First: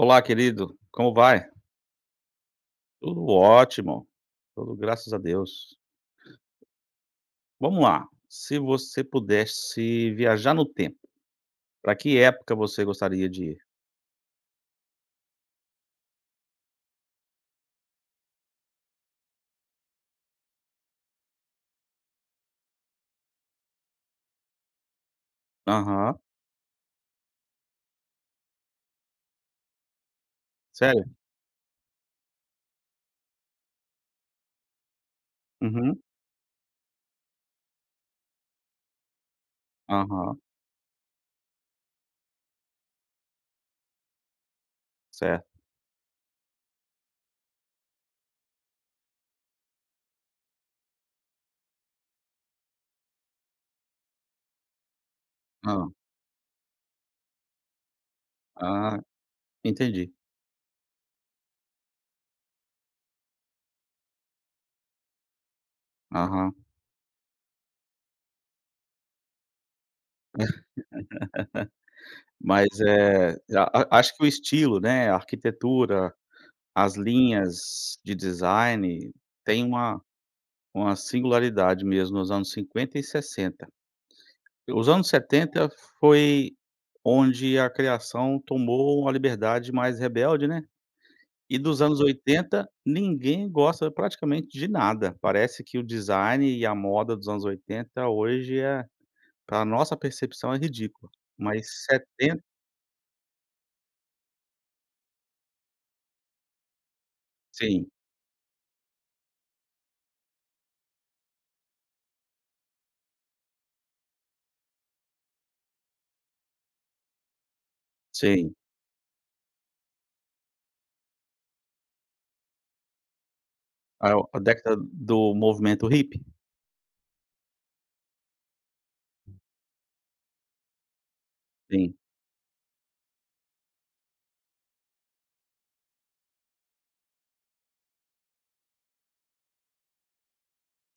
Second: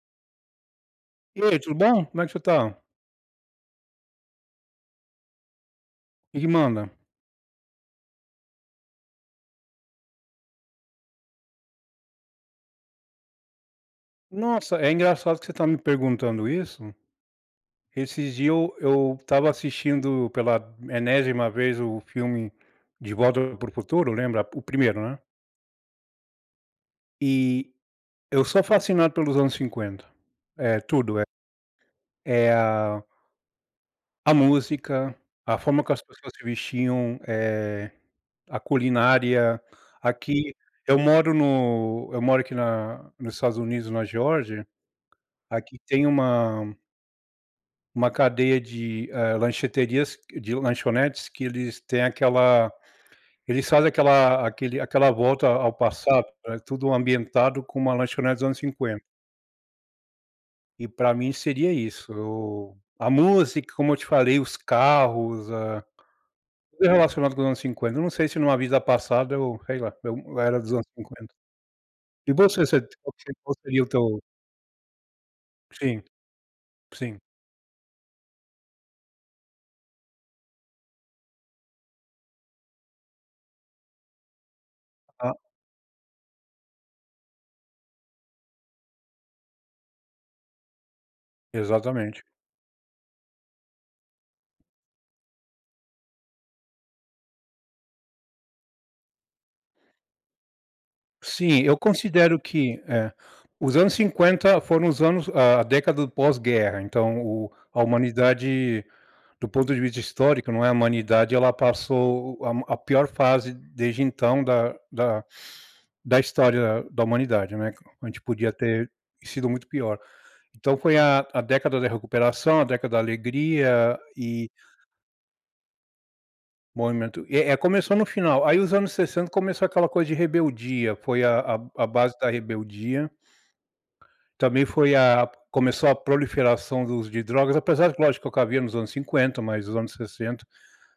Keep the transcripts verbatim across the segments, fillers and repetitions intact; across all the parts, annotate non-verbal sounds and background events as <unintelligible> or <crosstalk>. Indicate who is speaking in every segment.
Speaker 1: Olá, querido, como
Speaker 2: E
Speaker 1: vai?
Speaker 2: ai, tudo bom? Como é que você tá?
Speaker 1: Tudo ótimo, tudo graças a Deus.
Speaker 2: Que que manda?
Speaker 1: Vamos lá! Se você pudesse viajar no tempo. Pra que época você gostaria de ir?
Speaker 2: Nossa, é engraçado que você tá me perguntando isso, esses dias eu eu estava assistindo pela enésima vez o filme de Volta Para o Futuro, lembra? O primeiro, né.
Speaker 1: Aham.
Speaker 2: E eu sou fascinado pelos anos cinquenta é
Speaker 1: Sério?
Speaker 2: tudo, é é a a música, a forma que
Speaker 1: Uhum.
Speaker 2: as pessoas se vestiam, eh, a culinária,
Speaker 1: Aham.
Speaker 2: aqui eu moro no eu moro aqui na nos Estados Unidos, na Geórgia.
Speaker 1: Certo.
Speaker 2: Aqui tem uma uma cadeia de, eh, lancheterias de lanchonetes, que eles têm aquela eles fazem aquela aquele aquela volta ao
Speaker 1: Hã.
Speaker 2: passado. É tudo ambientado como uma lanchonete dos anos
Speaker 1: Ah,
Speaker 2: cinquenta.
Speaker 1: entendi.
Speaker 2: E pra mim seria isso, a música, como eu te falei, os carros, ah,
Speaker 1: Aham.
Speaker 2: tudo relacionado com os anos cinquenta, eu não sei se numa vida passada eu sei lá, eu era dos anos cinquenta, e
Speaker 1: <laughs>
Speaker 2: você
Speaker 1: Mas,
Speaker 2: você
Speaker 1: eh,
Speaker 2: qual
Speaker 1: a
Speaker 2: seria o
Speaker 1: a acho
Speaker 2: teu
Speaker 1: que o estilo, né, a
Speaker 2: Sim,
Speaker 1: arquitetura, as
Speaker 2: sim.
Speaker 1: linhas de design tem uma uma singularidade mesmo nos anos cinquenta e sessenta, os anos
Speaker 2: Ah.
Speaker 1: setenta foi onde a criação tomou uma liberdade mais rebelde, né, e dos anos
Speaker 2: Exatamente.
Speaker 1: oitenta, ninguém gosta praticamente de nada, parece que o design e a moda dos anos oitenta hoje é pra nossa percepção, é ridícula,
Speaker 2: Sim, eu
Speaker 1: mas
Speaker 2: considero
Speaker 1: setenta
Speaker 2: que é, os anos cinquenta foram os anos a década do pós-guerra, então o a
Speaker 1: Sim.
Speaker 2: humanidade do ponto de vista histórico, não, é a humanidade, ela passou a a pior fase desde então da da da história da humanidade, né, a gente podia
Speaker 1: Sim.
Speaker 2: ter sido muito pior, então foi a a década da recuperação, a década da alegria
Speaker 1: A a
Speaker 2: e
Speaker 1: década do movimento hippie.
Speaker 2: Movimento, é é começou no final, aí os anos sessenta começou aquela coisa de rebeldia, foi a a a
Speaker 1: Sim.
Speaker 2: base da rebeldia também foi a começou a proliferação do uso de drogas, apesar que, lógico, o que havia nos anos cinquenta mais os anos sessenta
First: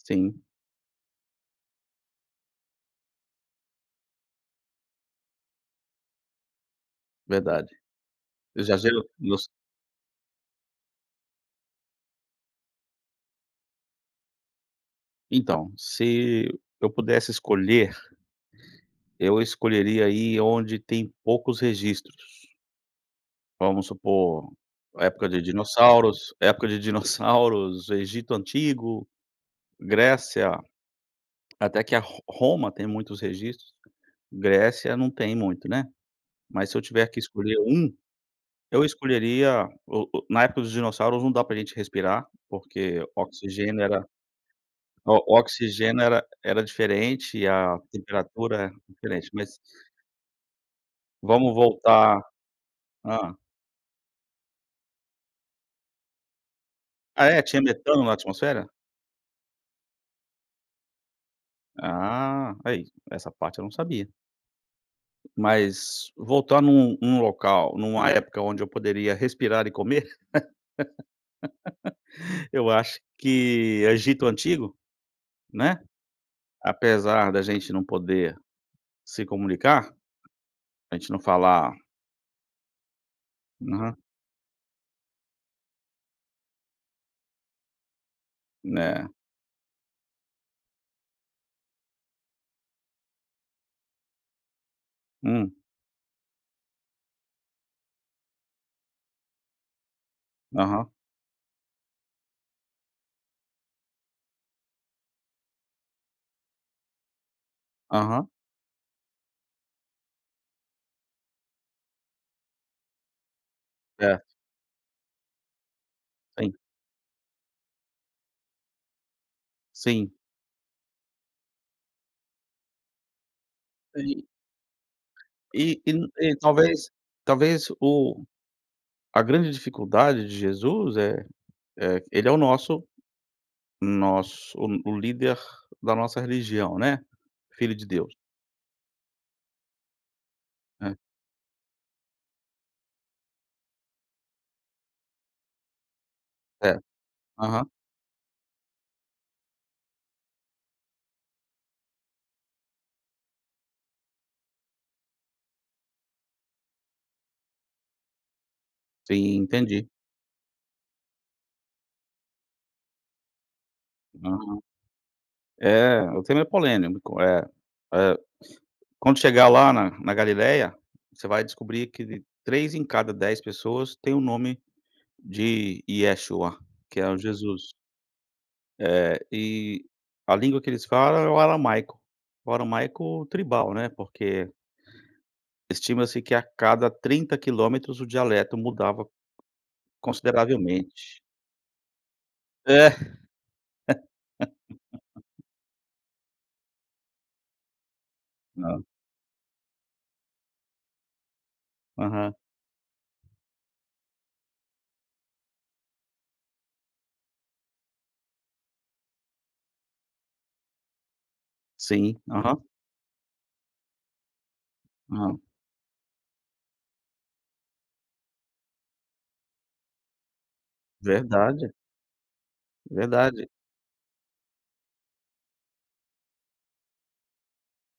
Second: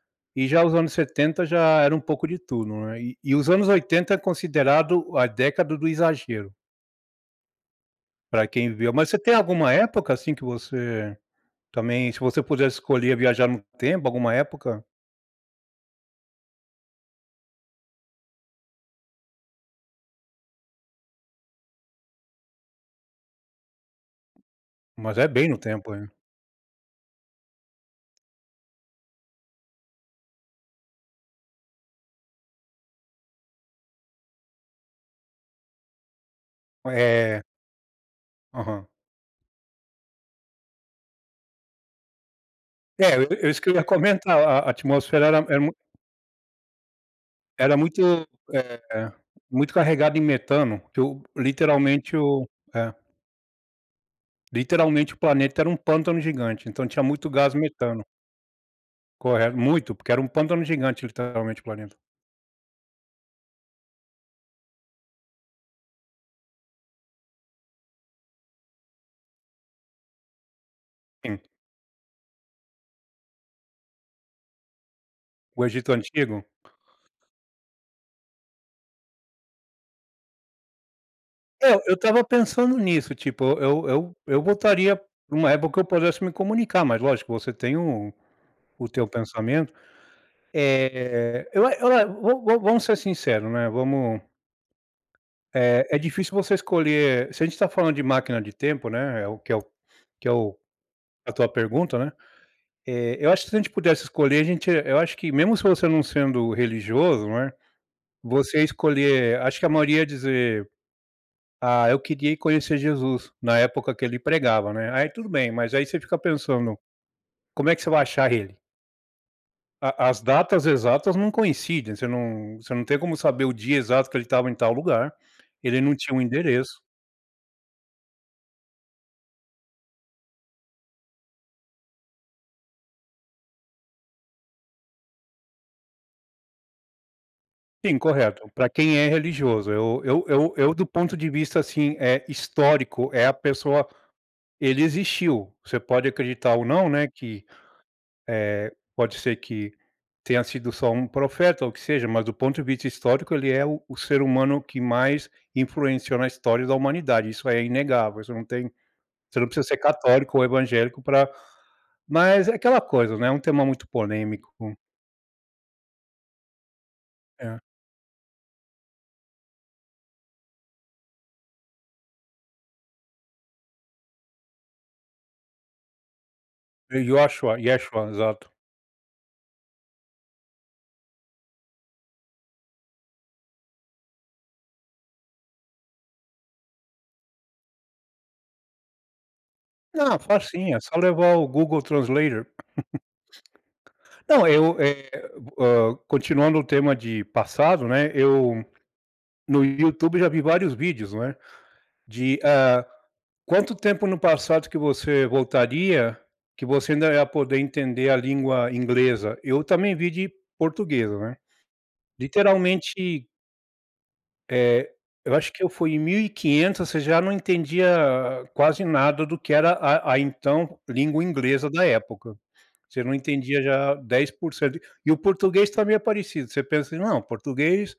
Speaker 1: Sim.
Speaker 2: e já os anos setenta já era um pouco de tudo, né, e e os anos oitenta é considerado a década do exagero
Speaker 1: Verdade.
Speaker 2: pra quem viveu.
Speaker 1: Exagero
Speaker 2: Mas, você tem
Speaker 1: nos
Speaker 2: alguma época, assim, que você também, se você pudesse escolher viajar no tempo, alguma época?
Speaker 1: Então, se eu pudesse escolher eu escolheria ir onde tem poucos registros vamos supor,
Speaker 2: Mas
Speaker 1: época
Speaker 2: é
Speaker 1: de
Speaker 2: bem no tempo, eh.
Speaker 1: dinossauros época de dinossauros, Egito antigo, Grécia, até que a Ro Roma tem muitos registros, Grécia não tem muito, né, mas se eu tiver que
Speaker 2: É.
Speaker 1: escolher um eu
Speaker 2: Aham.
Speaker 1: escolheria o o na época dos dinossauros, não dá pra a gente respirar, porque
Speaker 2: É, é isso que eu
Speaker 1: oxigênio
Speaker 2: ia
Speaker 1: era
Speaker 2: comentar, a a atmosfera era
Speaker 1: o
Speaker 2: era mui
Speaker 1: oxigênio era era diferente e
Speaker 2: era
Speaker 1: a
Speaker 2: muito,
Speaker 1: temperatura
Speaker 2: eh,
Speaker 1: diferente, mas
Speaker 2: muito carregado em metano, que eu
Speaker 1: vamos
Speaker 2: literalmente
Speaker 1: voltar
Speaker 2: eu é.
Speaker 1: hã.
Speaker 2: Literalmente o planeta era um pântano gigante, então tinha
Speaker 1: Ah,
Speaker 2: muito
Speaker 1: é,
Speaker 2: gás
Speaker 1: tinha metano
Speaker 2: metano.
Speaker 1: na atmosfera?
Speaker 2: Corre muito, porque era um pântano gigante literalmente o planeta.
Speaker 1: Ah, aí essa parte eu não sabia. Mas voltar num num local, numa época onde eu poderia respirar e comer.
Speaker 2: Sim.
Speaker 1: <laughs> Eu acho que Egito antigo.
Speaker 2: O
Speaker 1: Né?
Speaker 2: Egito antigo.
Speaker 1: Apesar da gente não poder se comunicar. A gente não
Speaker 2: É,
Speaker 1: falar
Speaker 2: eu estava pensando nisso, tipo eu
Speaker 1: Aham.
Speaker 2: eu eu voltaria numa época que eu pudesse me comunicar, mas lógico, você tem um o teu
Speaker 1: Né?
Speaker 2: pensamento. Eh, eu a eu vo vo vamos ser sincero, né? Vamos
Speaker 1: Hum.
Speaker 2: É é difícil você escolher. Se a gente está falando de máquina de tempo, né? É, o que é o que é o
Speaker 1: Aham.
Speaker 2: a tua pergunta, né? Eh, eu acho que se a gente pudesse escolher a gente Eu acho que mesmo se você não sendo religioso, não é
Speaker 1: Aham.
Speaker 2: você escolher Acho que a maioria dizer: "Ah, eu queria ir conhecer Jesus na época que ele
Speaker 1: É.
Speaker 2: pregava, né?" Aí tudo bem, mas aí você fica
Speaker 1: Sim.
Speaker 2: pensando. Como é que você vai achar ele? A
Speaker 1: Sim.
Speaker 2: as datas exatas não coincidem. Você não você não tem como saber o dia exato que
Speaker 1: Ai.
Speaker 2: ele estava em tal lugar, ele
Speaker 1: E e
Speaker 2: não
Speaker 1: no
Speaker 2: tinha um
Speaker 1: e,
Speaker 2: endereço.
Speaker 1: talvez talvez, o a grande dificuldade de Jesus é é ele é o nosso nosso o o líder da nossa religião, né, filho de
Speaker 2: Sim,
Speaker 1: Deus.
Speaker 2: correto, para quem é religioso. Eu eu eu eu do
Speaker 1: É.
Speaker 2: ponto de vista, assim, eh, histórico, é a pessoa ele existiu. Você pode acreditar ou
Speaker 1: É,
Speaker 2: não, né, que,
Speaker 1: aham.
Speaker 2: eh, pode ser que tenha sido só um profeta ou o que seja, mas do ponto de vista histórico, ele é o o ser humano que mais influenciou na história da humanidade. Isso é inegável. Isso não tem
Speaker 1: Sim,
Speaker 2: você não precisa ser
Speaker 1: entendi.
Speaker 2: católico ou evangélico pra mas, é aquela coisa, né, é um tema muito polêmico.
Speaker 1: Aham. É, o tema é polêmico, é
Speaker 2: É.
Speaker 1: é <sniffs> quando chegar lá, na na Galileia, você vai descobrir que de três em cada dez pessoas tem o nome de Yeshua, que é o
Speaker 2: Yoshua
Speaker 1: Jesus.
Speaker 2: Yeshua, exato.
Speaker 1: É, e a língua que eles falam é o aramaico, o aramaico tribal, né, porque estima-se que, a cada trinta quilômetros, o dialeto mudava,
Speaker 2: Não, facinho, é só
Speaker 1: consideravelmente.
Speaker 2: levar o Google Translator.
Speaker 1: É
Speaker 2: <laughs> Não, eu, eh,
Speaker 1: <laughs>
Speaker 2: hã, continuando o tema de passado, né, eu
Speaker 1: Não.
Speaker 2: no YouTube já vi vários vídeos, né,
Speaker 1: Aham.
Speaker 2: de ah, quanto tempo no passado que você voltaria, que você ainda é poder entender a língua inglesa. Eu também vi de portuguesa, né,
Speaker 1: Sim, aham.
Speaker 2: literalmente É, eu
Speaker 1: <unintelligible>
Speaker 2: acho que eu fui em mil e quinhentos e você já não entendia quase nada do que era a a então língua inglesa
Speaker 1: Verdade.
Speaker 2: da época. Você não
Speaker 1: Verdade.
Speaker 2: entendia já dez por cento e o português também é parecido, você pensa assim: não português,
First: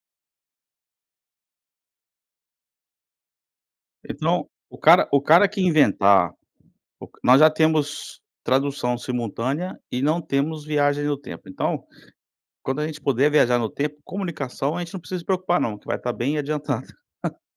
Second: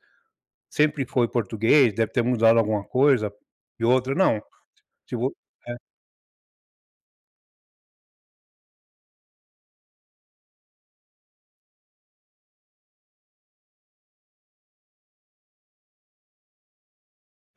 Speaker 2: sempre foi português, deve ter mudado alguma coisa e outra não
Speaker 1: Então o cara o
Speaker 2: tipo,
Speaker 1: cara que
Speaker 2: eh
Speaker 1: inventar o nós já temos tradução simultânea e não temos viagem no tempo, então quando a gente puder viajar no tempo, comunicação, a gente não precisa se preocupar, não que vai estar bem adiantado.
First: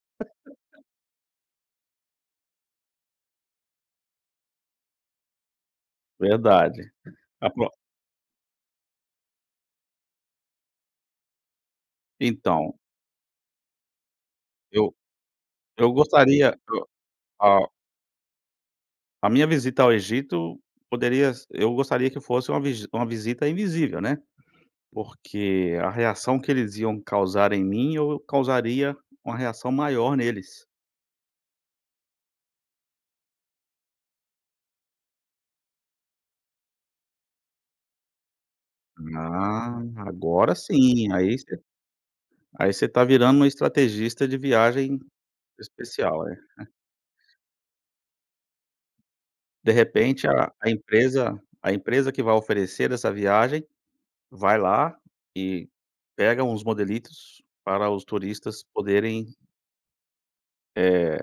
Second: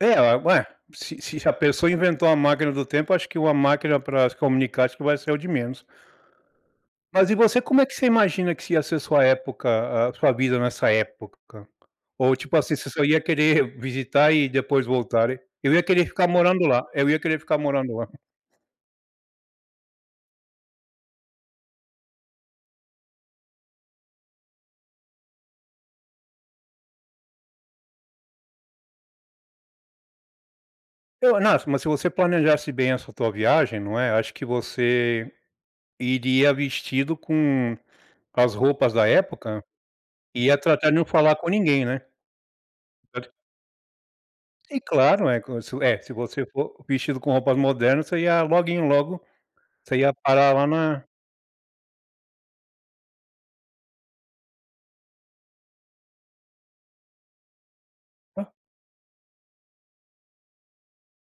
Speaker 2: É ué, se se a pessoa inventou a máquina do tempo, acho que uma máquina para se comunicar, acho que vai ser o de menos.
Speaker 1: Verdade,
Speaker 2: Mas e
Speaker 1: a
Speaker 2: você,
Speaker 1: pro
Speaker 2: como é que você imagina que se ia ser sua época, a sua vida nessa época ou tipo assim
Speaker 1: Então.
Speaker 2: você só ia querer visitar e depois
Speaker 1: Eu
Speaker 2: voltarem? Eu ia
Speaker 1: eu
Speaker 2: querer ficar
Speaker 1: gostaria,
Speaker 2: morando
Speaker 1: eh,
Speaker 2: lá eu ia querer ficar
Speaker 1: a
Speaker 2: morando lá.
Speaker 1: A minha visita ao Egito poderia se eu gostaria que fosse uma v uma visita invisível, né, porque a reação que eles iam causar em mim, eu causaria uma reação maior neles.
Speaker 2: É o nas mas se você planejasse bem essa tua viagem, não é. Acho que você iria vestido com as roupas da época,
Speaker 1: Ah,
Speaker 2: e
Speaker 1: agora
Speaker 2: ia tratar de não
Speaker 1: sim,
Speaker 2: falar
Speaker 1: aí
Speaker 2: com
Speaker 1: você
Speaker 2: ninguém, né?
Speaker 1: Aí você tá
Speaker 2: <unintelligible>
Speaker 1: virando uma estrategista de
Speaker 2: E
Speaker 1: viagem
Speaker 2: claro, é como se é se
Speaker 1: especial, é?
Speaker 2: você for vestido com roupas modernas, você ia loguinho logo
Speaker 1: De
Speaker 2: você ia
Speaker 1: repente a
Speaker 2: parar lá
Speaker 1: a
Speaker 2: na
Speaker 1: empresa a empresa que vai oferecer essa viagem, vai lá e pega uns modelitos para os turistas poderem Eh,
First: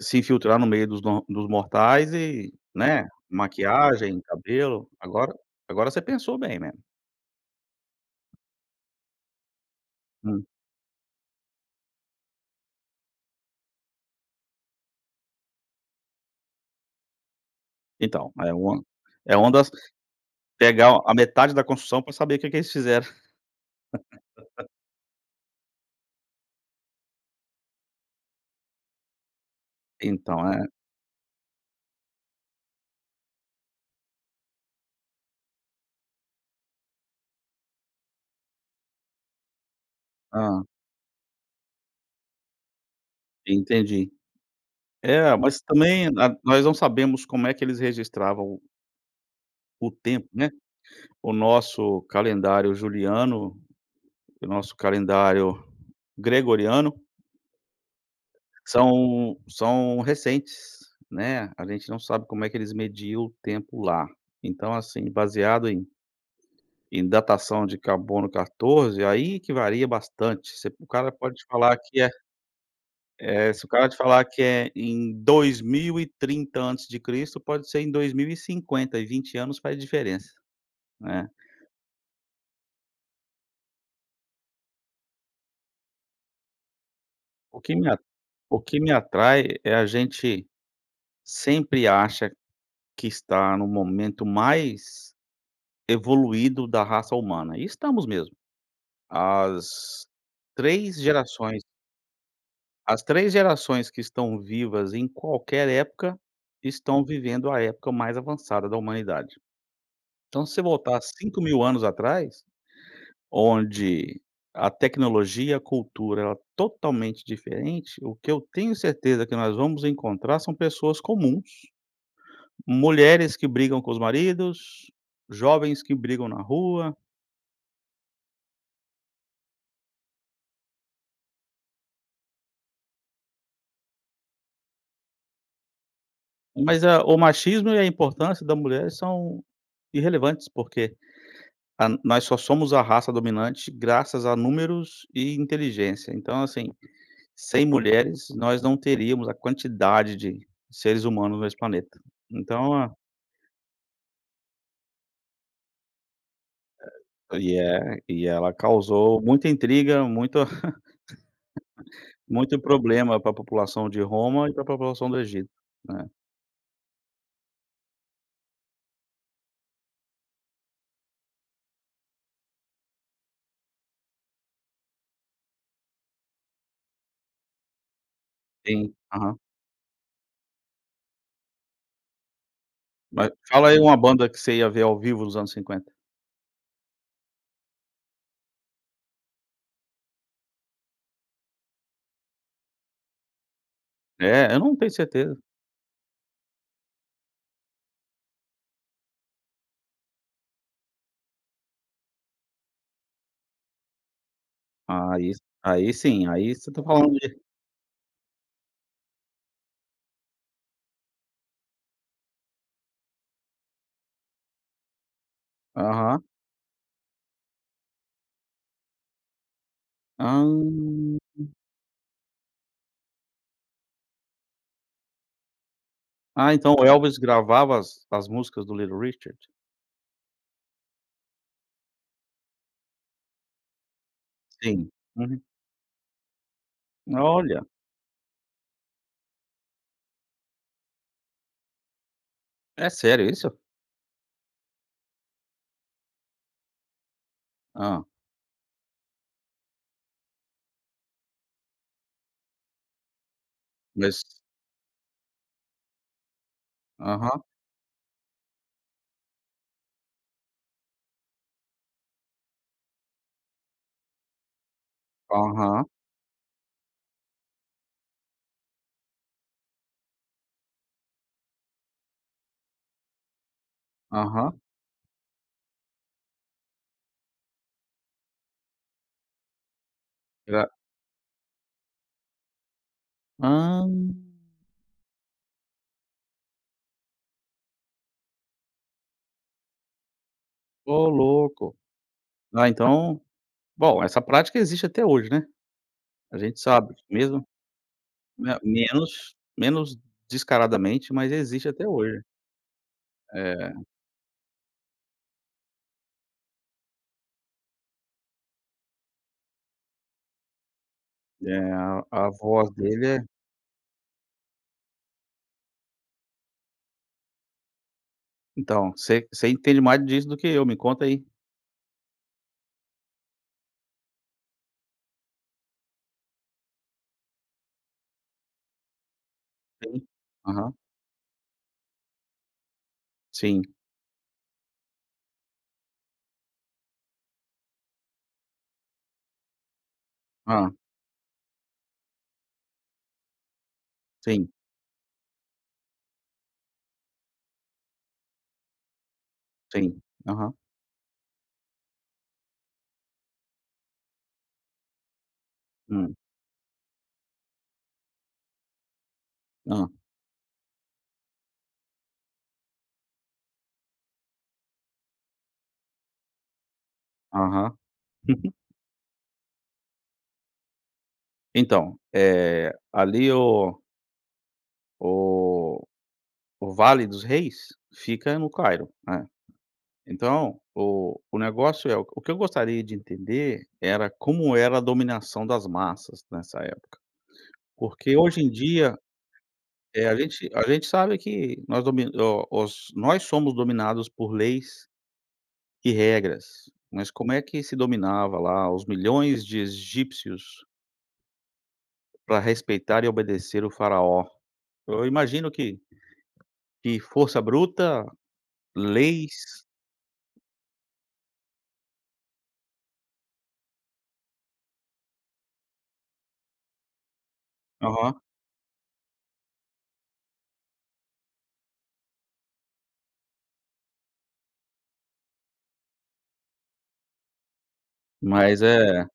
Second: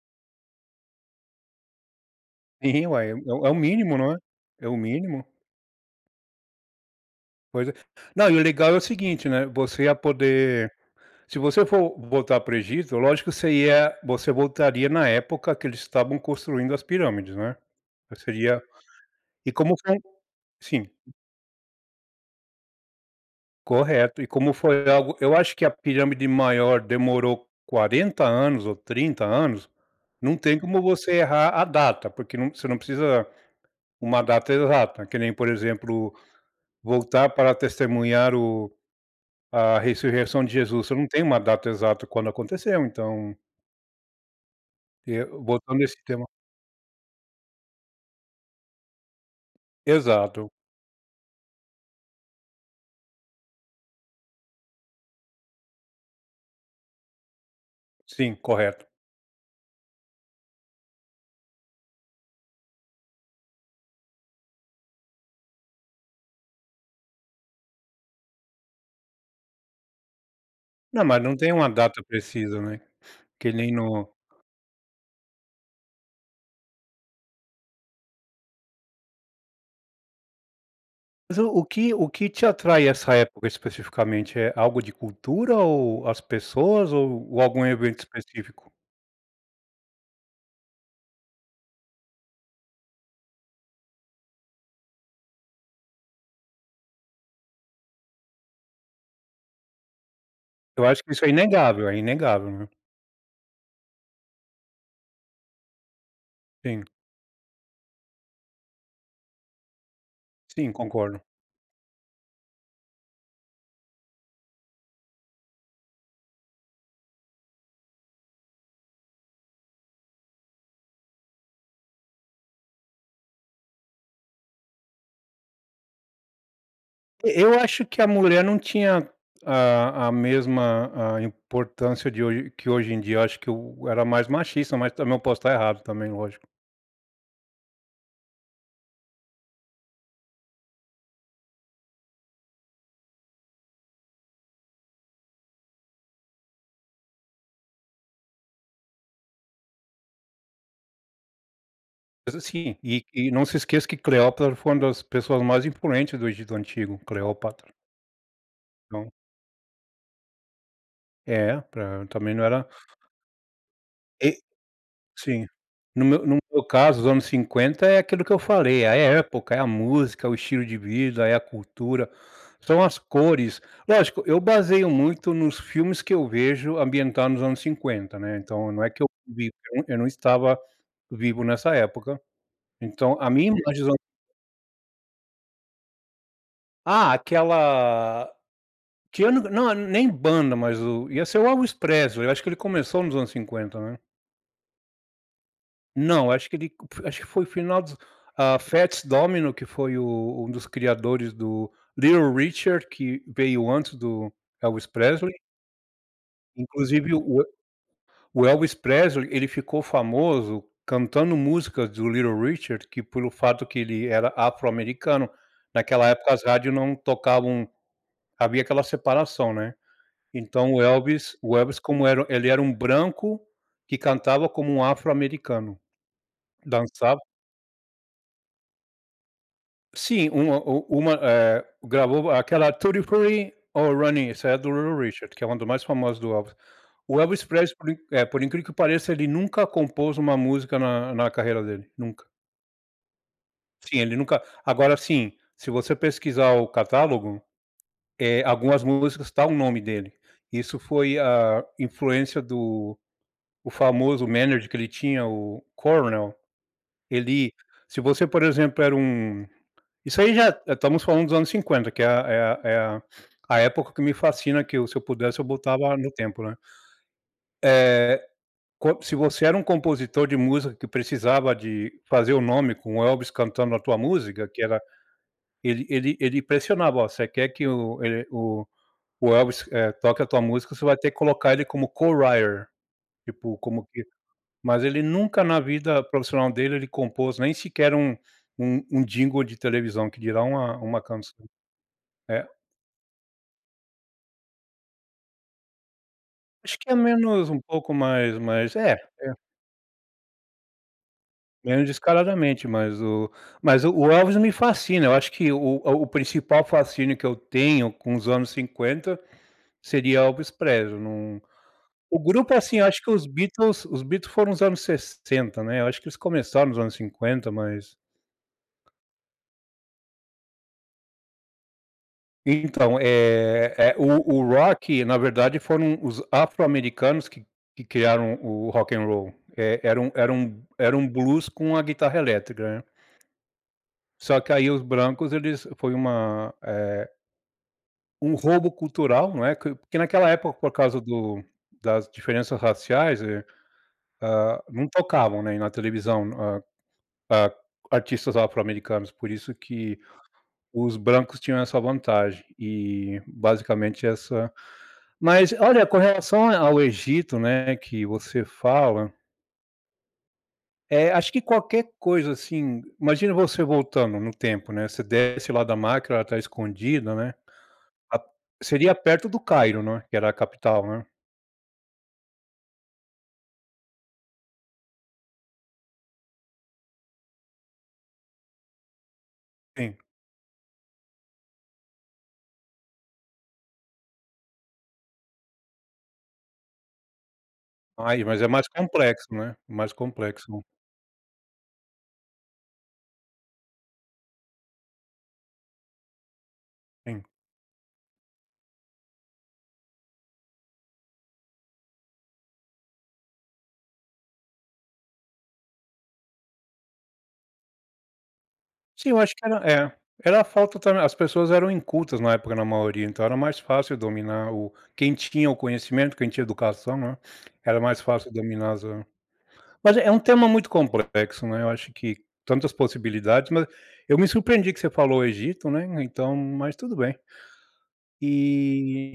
Speaker 1: se infiltrar no meio dos do dos mortais e,
Speaker 2: Sim,
Speaker 1: né
Speaker 2: uai, é o, é o mínimo, não é?
Speaker 1: Maquiagem,
Speaker 2: É o
Speaker 1: cabelo.
Speaker 2: mínimo.
Speaker 1: Agora agora você pensou bem, né.
Speaker 2: Pois é, não, e o legal é o seguinte, né. Você ia
Speaker 1: Hum.
Speaker 2: poder se você for voltar para o Egito, lógico que seria você voltaria na época que eles estavam construindo as pirâmides, né?
Speaker 1: Então é
Speaker 2: Seria
Speaker 1: uma
Speaker 2: e
Speaker 1: uma das
Speaker 2: como foi Sim.
Speaker 1: pegar um a metade da construção pra saber o que que eles fizeram.
Speaker 2: Correto e como
Speaker 1: <chuckles>
Speaker 2: foi algo eu acho que a pirâmide maior demorou quarenta anos ou trinta anos. Não
Speaker 1: Então
Speaker 2: tem
Speaker 1: é.
Speaker 2: como você errar a data, porque não você não precisa uma data exata que nem, por exemplo, voltar para testemunhar o a ressurreição de
Speaker 1: Hã.
Speaker 2: Jesus. Você não tem uma data exata quando aconteceu, então
Speaker 1: Entendi.
Speaker 2: E,
Speaker 1: É, mas
Speaker 2: botando esse
Speaker 1: também
Speaker 2: tema
Speaker 1: a nós não sabemos como é que eles registravam o O tempo,
Speaker 2: Exato.
Speaker 1: né? O nosso calendário Juliano, o nosso calendário Gregoriano
Speaker 2: Sim, correto.
Speaker 1: são são recentes, né? A gente não sabe como é que eles mediam o tempo lá. Então, assim, baseado em em datação de carbono quatorze, aí que varia bastante. Se p o
Speaker 2: Não,
Speaker 1: cara
Speaker 2: mas não
Speaker 1: pode
Speaker 2: tem uma
Speaker 1: falar
Speaker 2: data
Speaker 1: que é
Speaker 2: precisa, né.
Speaker 1: eh,
Speaker 2: Que
Speaker 1: se o
Speaker 2: nem
Speaker 1: cara te
Speaker 2: no
Speaker 1: falar que é em dois mil e trinta antes de Cristo, pode ser em dois mil e cinquenta, e vinte anos faz diferença, né?
Speaker 2: Mas o o que o que te atrai essa época especificamente, é algo de cultura ou as pessoas, ou
Speaker 1: O
Speaker 2: algum
Speaker 1: que me a
Speaker 2: evento
Speaker 1: o
Speaker 2: específico?
Speaker 1: que me atrai é a gente, sempre acha que está no momento mais evoluído da raça humana, e estamos mesmo. As
Speaker 2: Eu
Speaker 1: três
Speaker 2: acho que isso é
Speaker 1: gerações
Speaker 2: inegável, é inegável, né?
Speaker 1: as três gerações que estão vivas em qualquer época,
Speaker 2: Sim.
Speaker 1: estão vivendo a época mais avançada da humanidade. Então, se você
Speaker 2: Sim,
Speaker 1: voltar
Speaker 2: concordo.
Speaker 1: cinco mil anos atrás, onde a tecnologia, a cultura, ela é totalmente diferente, o que eu tenho certeza que nós vamos encontrar são pessoas comuns mulheres que brigam com os maridos, jovens que brigam na rua.
Speaker 2: E eu acho que a mulher não tinha a a mesma, ah, importância de hoje que hoje em dia. Eu acho que o era mais machista, mas também eu posso tá errado, também, lógico.
Speaker 1: Mas é, o machismo e a importância da mulher são irrelevantes, porque, ah, nós só somos a raça dominante graças a números e inteligência. Então, assim, sem mulheres, nós não teríamos a quantidade de seres humanos nesse planeta.
Speaker 2: Mas
Speaker 1: Então
Speaker 2: assim,
Speaker 1: a
Speaker 2: e e não se esqueça que Cleópatra foi uma das pessoas mais imponentes do Egito antigo.
Speaker 1: E
Speaker 2: Cleópatra.
Speaker 1: é, e ela
Speaker 2: Não.
Speaker 1: causou muita intriga, muita
Speaker 2: É, pra
Speaker 1: <laughs>
Speaker 2: também não
Speaker 1: muito
Speaker 2: era
Speaker 1: problema pra população de
Speaker 2: E
Speaker 1: Roma e pra população do
Speaker 2: Sim.
Speaker 1: Egito,
Speaker 2: No
Speaker 1: né.
Speaker 2: meu no meu caso, os anos cinquenta é aquilo que eu falei, é a época, é a música, o estilo de vida, é a cultura, são as cores. Lógico, eu baseio muito nos filmes que eu vejo ambientados nos anos cinquenta, né, então não é
Speaker 1: Sim,
Speaker 2: que eu
Speaker 1: aham.
Speaker 2: vi <unintelligible> eu não estava vivo nessa época. Então, a
Speaker 1: Mas,
Speaker 2: minha
Speaker 1: fala
Speaker 2: imagem
Speaker 1: aí
Speaker 2: dos
Speaker 1: uma
Speaker 2: anos
Speaker 1: banda que você ia ver ao vivo nos anos cinquenta.
Speaker 2: Ah, aquela que eu não é nem banda, mas o ia ser o Elvis Presley, eu acho que ele começou nos anos cinquenta, né.
Speaker 1: É, eu não tenho certeza.
Speaker 2: Não, acho que ele acho que foi o final dos, ah, Fats Domino, que foi o um dos criadores do Little Richard, que veio antes do Elvis Presley
Speaker 1: Aí aí sim, aí você tá falando
Speaker 2: Inclusive,
Speaker 1: de
Speaker 2: o o Elvis Pesley, ele ficou famoso cantando músicas do Little Richard, que pelo fato que ele era afro-americano, naquela
Speaker 1: Aham.
Speaker 2: época, as rádios não tocavam havia aquela separação, né.
Speaker 1: Hã.
Speaker 2: Então, o Elvis o Elvis, como era ele era um branco que cantava como um afro-americano.
Speaker 1: Ah, então o Elvis
Speaker 2: Dançava
Speaker 1: gravava as as músicas do Little Richard?
Speaker 2: Sim, uma o uma, eh, gravou aquela tutti frutti, oh Rudy, essa é do
Speaker 1: Sim,
Speaker 2: Little Richard,
Speaker 1: uhum.
Speaker 2: que é um dos mais famosos do Elvis. O Elvis
Speaker 1: Olha!
Speaker 2: Presley, por in eh, por incrível que pareça, ele nunca compôs uma música na na carreira dele, nunca.
Speaker 1: É sério isso?
Speaker 2: Sim, ele nunca agora assim, se você pesquisar o catálogo,
Speaker 1: Hã.
Speaker 2: eh, algumas músicas tá o nome dele, isso foi a influência do o
Speaker 1: Mas
Speaker 2: famoso manager que ele tinha o Colonel,
Speaker 1: Aham.
Speaker 2: ele se você, por exemplo, era um isso aí já, eh, estamos falando dos anos cinquenta, que é a é a é a a época que me fascina, que eu, se eu pudesse, eu
Speaker 1: Aham.
Speaker 2: voltava no tempo, né? Eh, co se você era um compositor de música que precisava de fazer o nome com o Elvis cantando a tua música,
Speaker 1: Aham.
Speaker 2: que era ele ele ele pressionava: “Ó, você quer que o ele, o o Elvis, eh, toque a tua
Speaker 1: É
Speaker 2: música,
Speaker 1: a
Speaker 2: você vai ter que colocar ele como co-writer, tipo,
Speaker 1: Hã.
Speaker 2: como que mas ele nunca, na vida profissional dele, ele compôs nem sequer um um um jingle de televisão, que dirá uma uma
Speaker 1: Oh
Speaker 2: canção.
Speaker 1: louco.
Speaker 2: É
Speaker 1: Né, então bom, essa prática existe até hoje, né? A gente
Speaker 2: Eu acho que
Speaker 1: sabe
Speaker 2: é
Speaker 1: que mesmo
Speaker 2: menos um pouco mais
Speaker 1: me
Speaker 2: mais é, é.
Speaker 1: menos menos descaradamente, mas existe
Speaker 2: Menos
Speaker 1: até hoje,
Speaker 2: descaradamente, mas o
Speaker 1: eh
Speaker 2: mas o o Elvis me fascina, eu acho que o o o principal fascínio que eu tenho com os anos cinquenta, seria Elvis Presley num
Speaker 1: É, a
Speaker 2: o
Speaker 1: a
Speaker 2: grupo,
Speaker 1: voz
Speaker 2: assim, acho
Speaker 1: dele
Speaker 2: que os
Speaker 1: é
Speaker 2: Beatles os Beatles foram os anos sessenta, né, eu acho que eles começaram nos anos cinquenta, mas
Speaker 1: Então, você você entende mais disso do que eu, me conta aí.
Speaker 2: Então é é o o rock na verdade, foram os afro-americanos que que criaram o rock and roll é era
Speaker 1: Sim,
Speaker 2: um era um
Speaker 1: aham.
Speaker 2: era um blues com a guitarra elétrica, né.
Speaker 1: Sim.
Speaker 2: Só que aí os brancos, eles foi uma, eh Um roubo cultural, não é, porque naquela época, por
Speaker 1: Hã.
Speaker 2: causa do das diferenças raciais eh,
Speaker 1: Sim.
Speaker 2: hã, não tocavam, né na televisão, hã hã, artistas afro-americanos, por isso que
Speaker 1: Sim, aham.
Speaker 2: os brancos tinham essa vantagem e basicamente essa Mas olha com
Speaker 1: Hum.
Speaker 2: relação a ao Egito, né que você fala
Speaker 1: Hã.
Speaker 2: É, acho que qualquer coisa assim, imagina você voltando no tempo, né, você desce lá da máquina, ela tá escondida, né,
Speaker 1: Aham.
Speaker 2: a
Speaker 1: Uhum.
Speaker 2: seria perto do Cairo, não é? Que era a capital, né?
Speaker 1: Então é ali o o o Vale dos Reis, fica no Cairo, né,
Speaker 2: Sim.
Speaker 1: então o o negócio é o que eu gostaria de entender era como era a dominação das massas nessa época, porque
Speaker 2: Ai, mas
Speaker 1: hoje
Speaker 2: é
Speaker 1: em
Speaker 2: mais
Speaker 1: dia,
Speaker 2: complexo, né, mais
Speaker 1: eh, a gente a
Speaker 2: complexo.
Speaker 1: gente sabe que nós domi o os nós somos dominados por leis e regras, mas
Speaker 2: Sim.
Speaker 1: como é que se dominava lá os milhões de egípcios. Pra respeitar e obedecer o faraó, eu imagino que que força bruta,
Speaker 2: Sim, eu acho que era
Speaker 1: leis.
Speaker 2: é, era a falta também as pessoas eram incultas na época, na maioria, então era mais fácil dominar o quem tinha o conhecimento, quem tinha educação, não é? Era mais
Speaker 1: Aham.
Speaker 2: fácil dominar as mas é um tema muito complexo, né, eu acho que tantas possibilidades, mas eu me surpreendi que você falou o Egito, né, então, mas tudo bem.
Speaker 1: Mas é
Speaker 2: Eh,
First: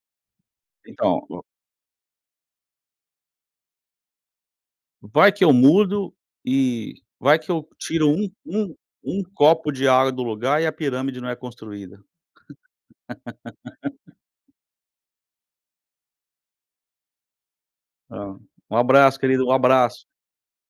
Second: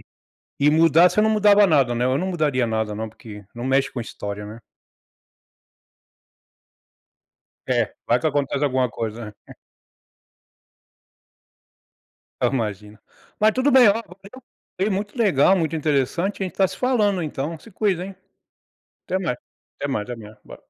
Speaker 2: e mudar você
Speaker 1: então
Speaker 2: não
Speaker 1: o
Speaker 2: mudava nada né, eu não mudaria nada não, porque não mexe com história, né?
Speaker 1: Vai que eu mudo e vai que eu
Speaker 2: É,
Speaker 1: tiro
Speaker 2: vai que
Speaker 1: um
Speaker 2: aconteça
Speaker 1: um
Speaker 2: alguma
Speaker 1: um
Speaker 2: coisa, é. <chuckles>
Speaker 1: copo de água do lugar e a pirâmide não é construída.
Speaker 2: Ah imagina, mas tudo bem,
Speaker 1: <laughs>
Speaker 2: <unintelligible> viu, muito legal, muito interessante a gente tá se falando então se cuida, hein.
Speaker 1: Ah, um abraço
Speaker 2: Até mais,
Speaker 1: querido, um
Speaker 2: até
Speaker 1: abraço.
Speaker 2: mais, <unintelligible>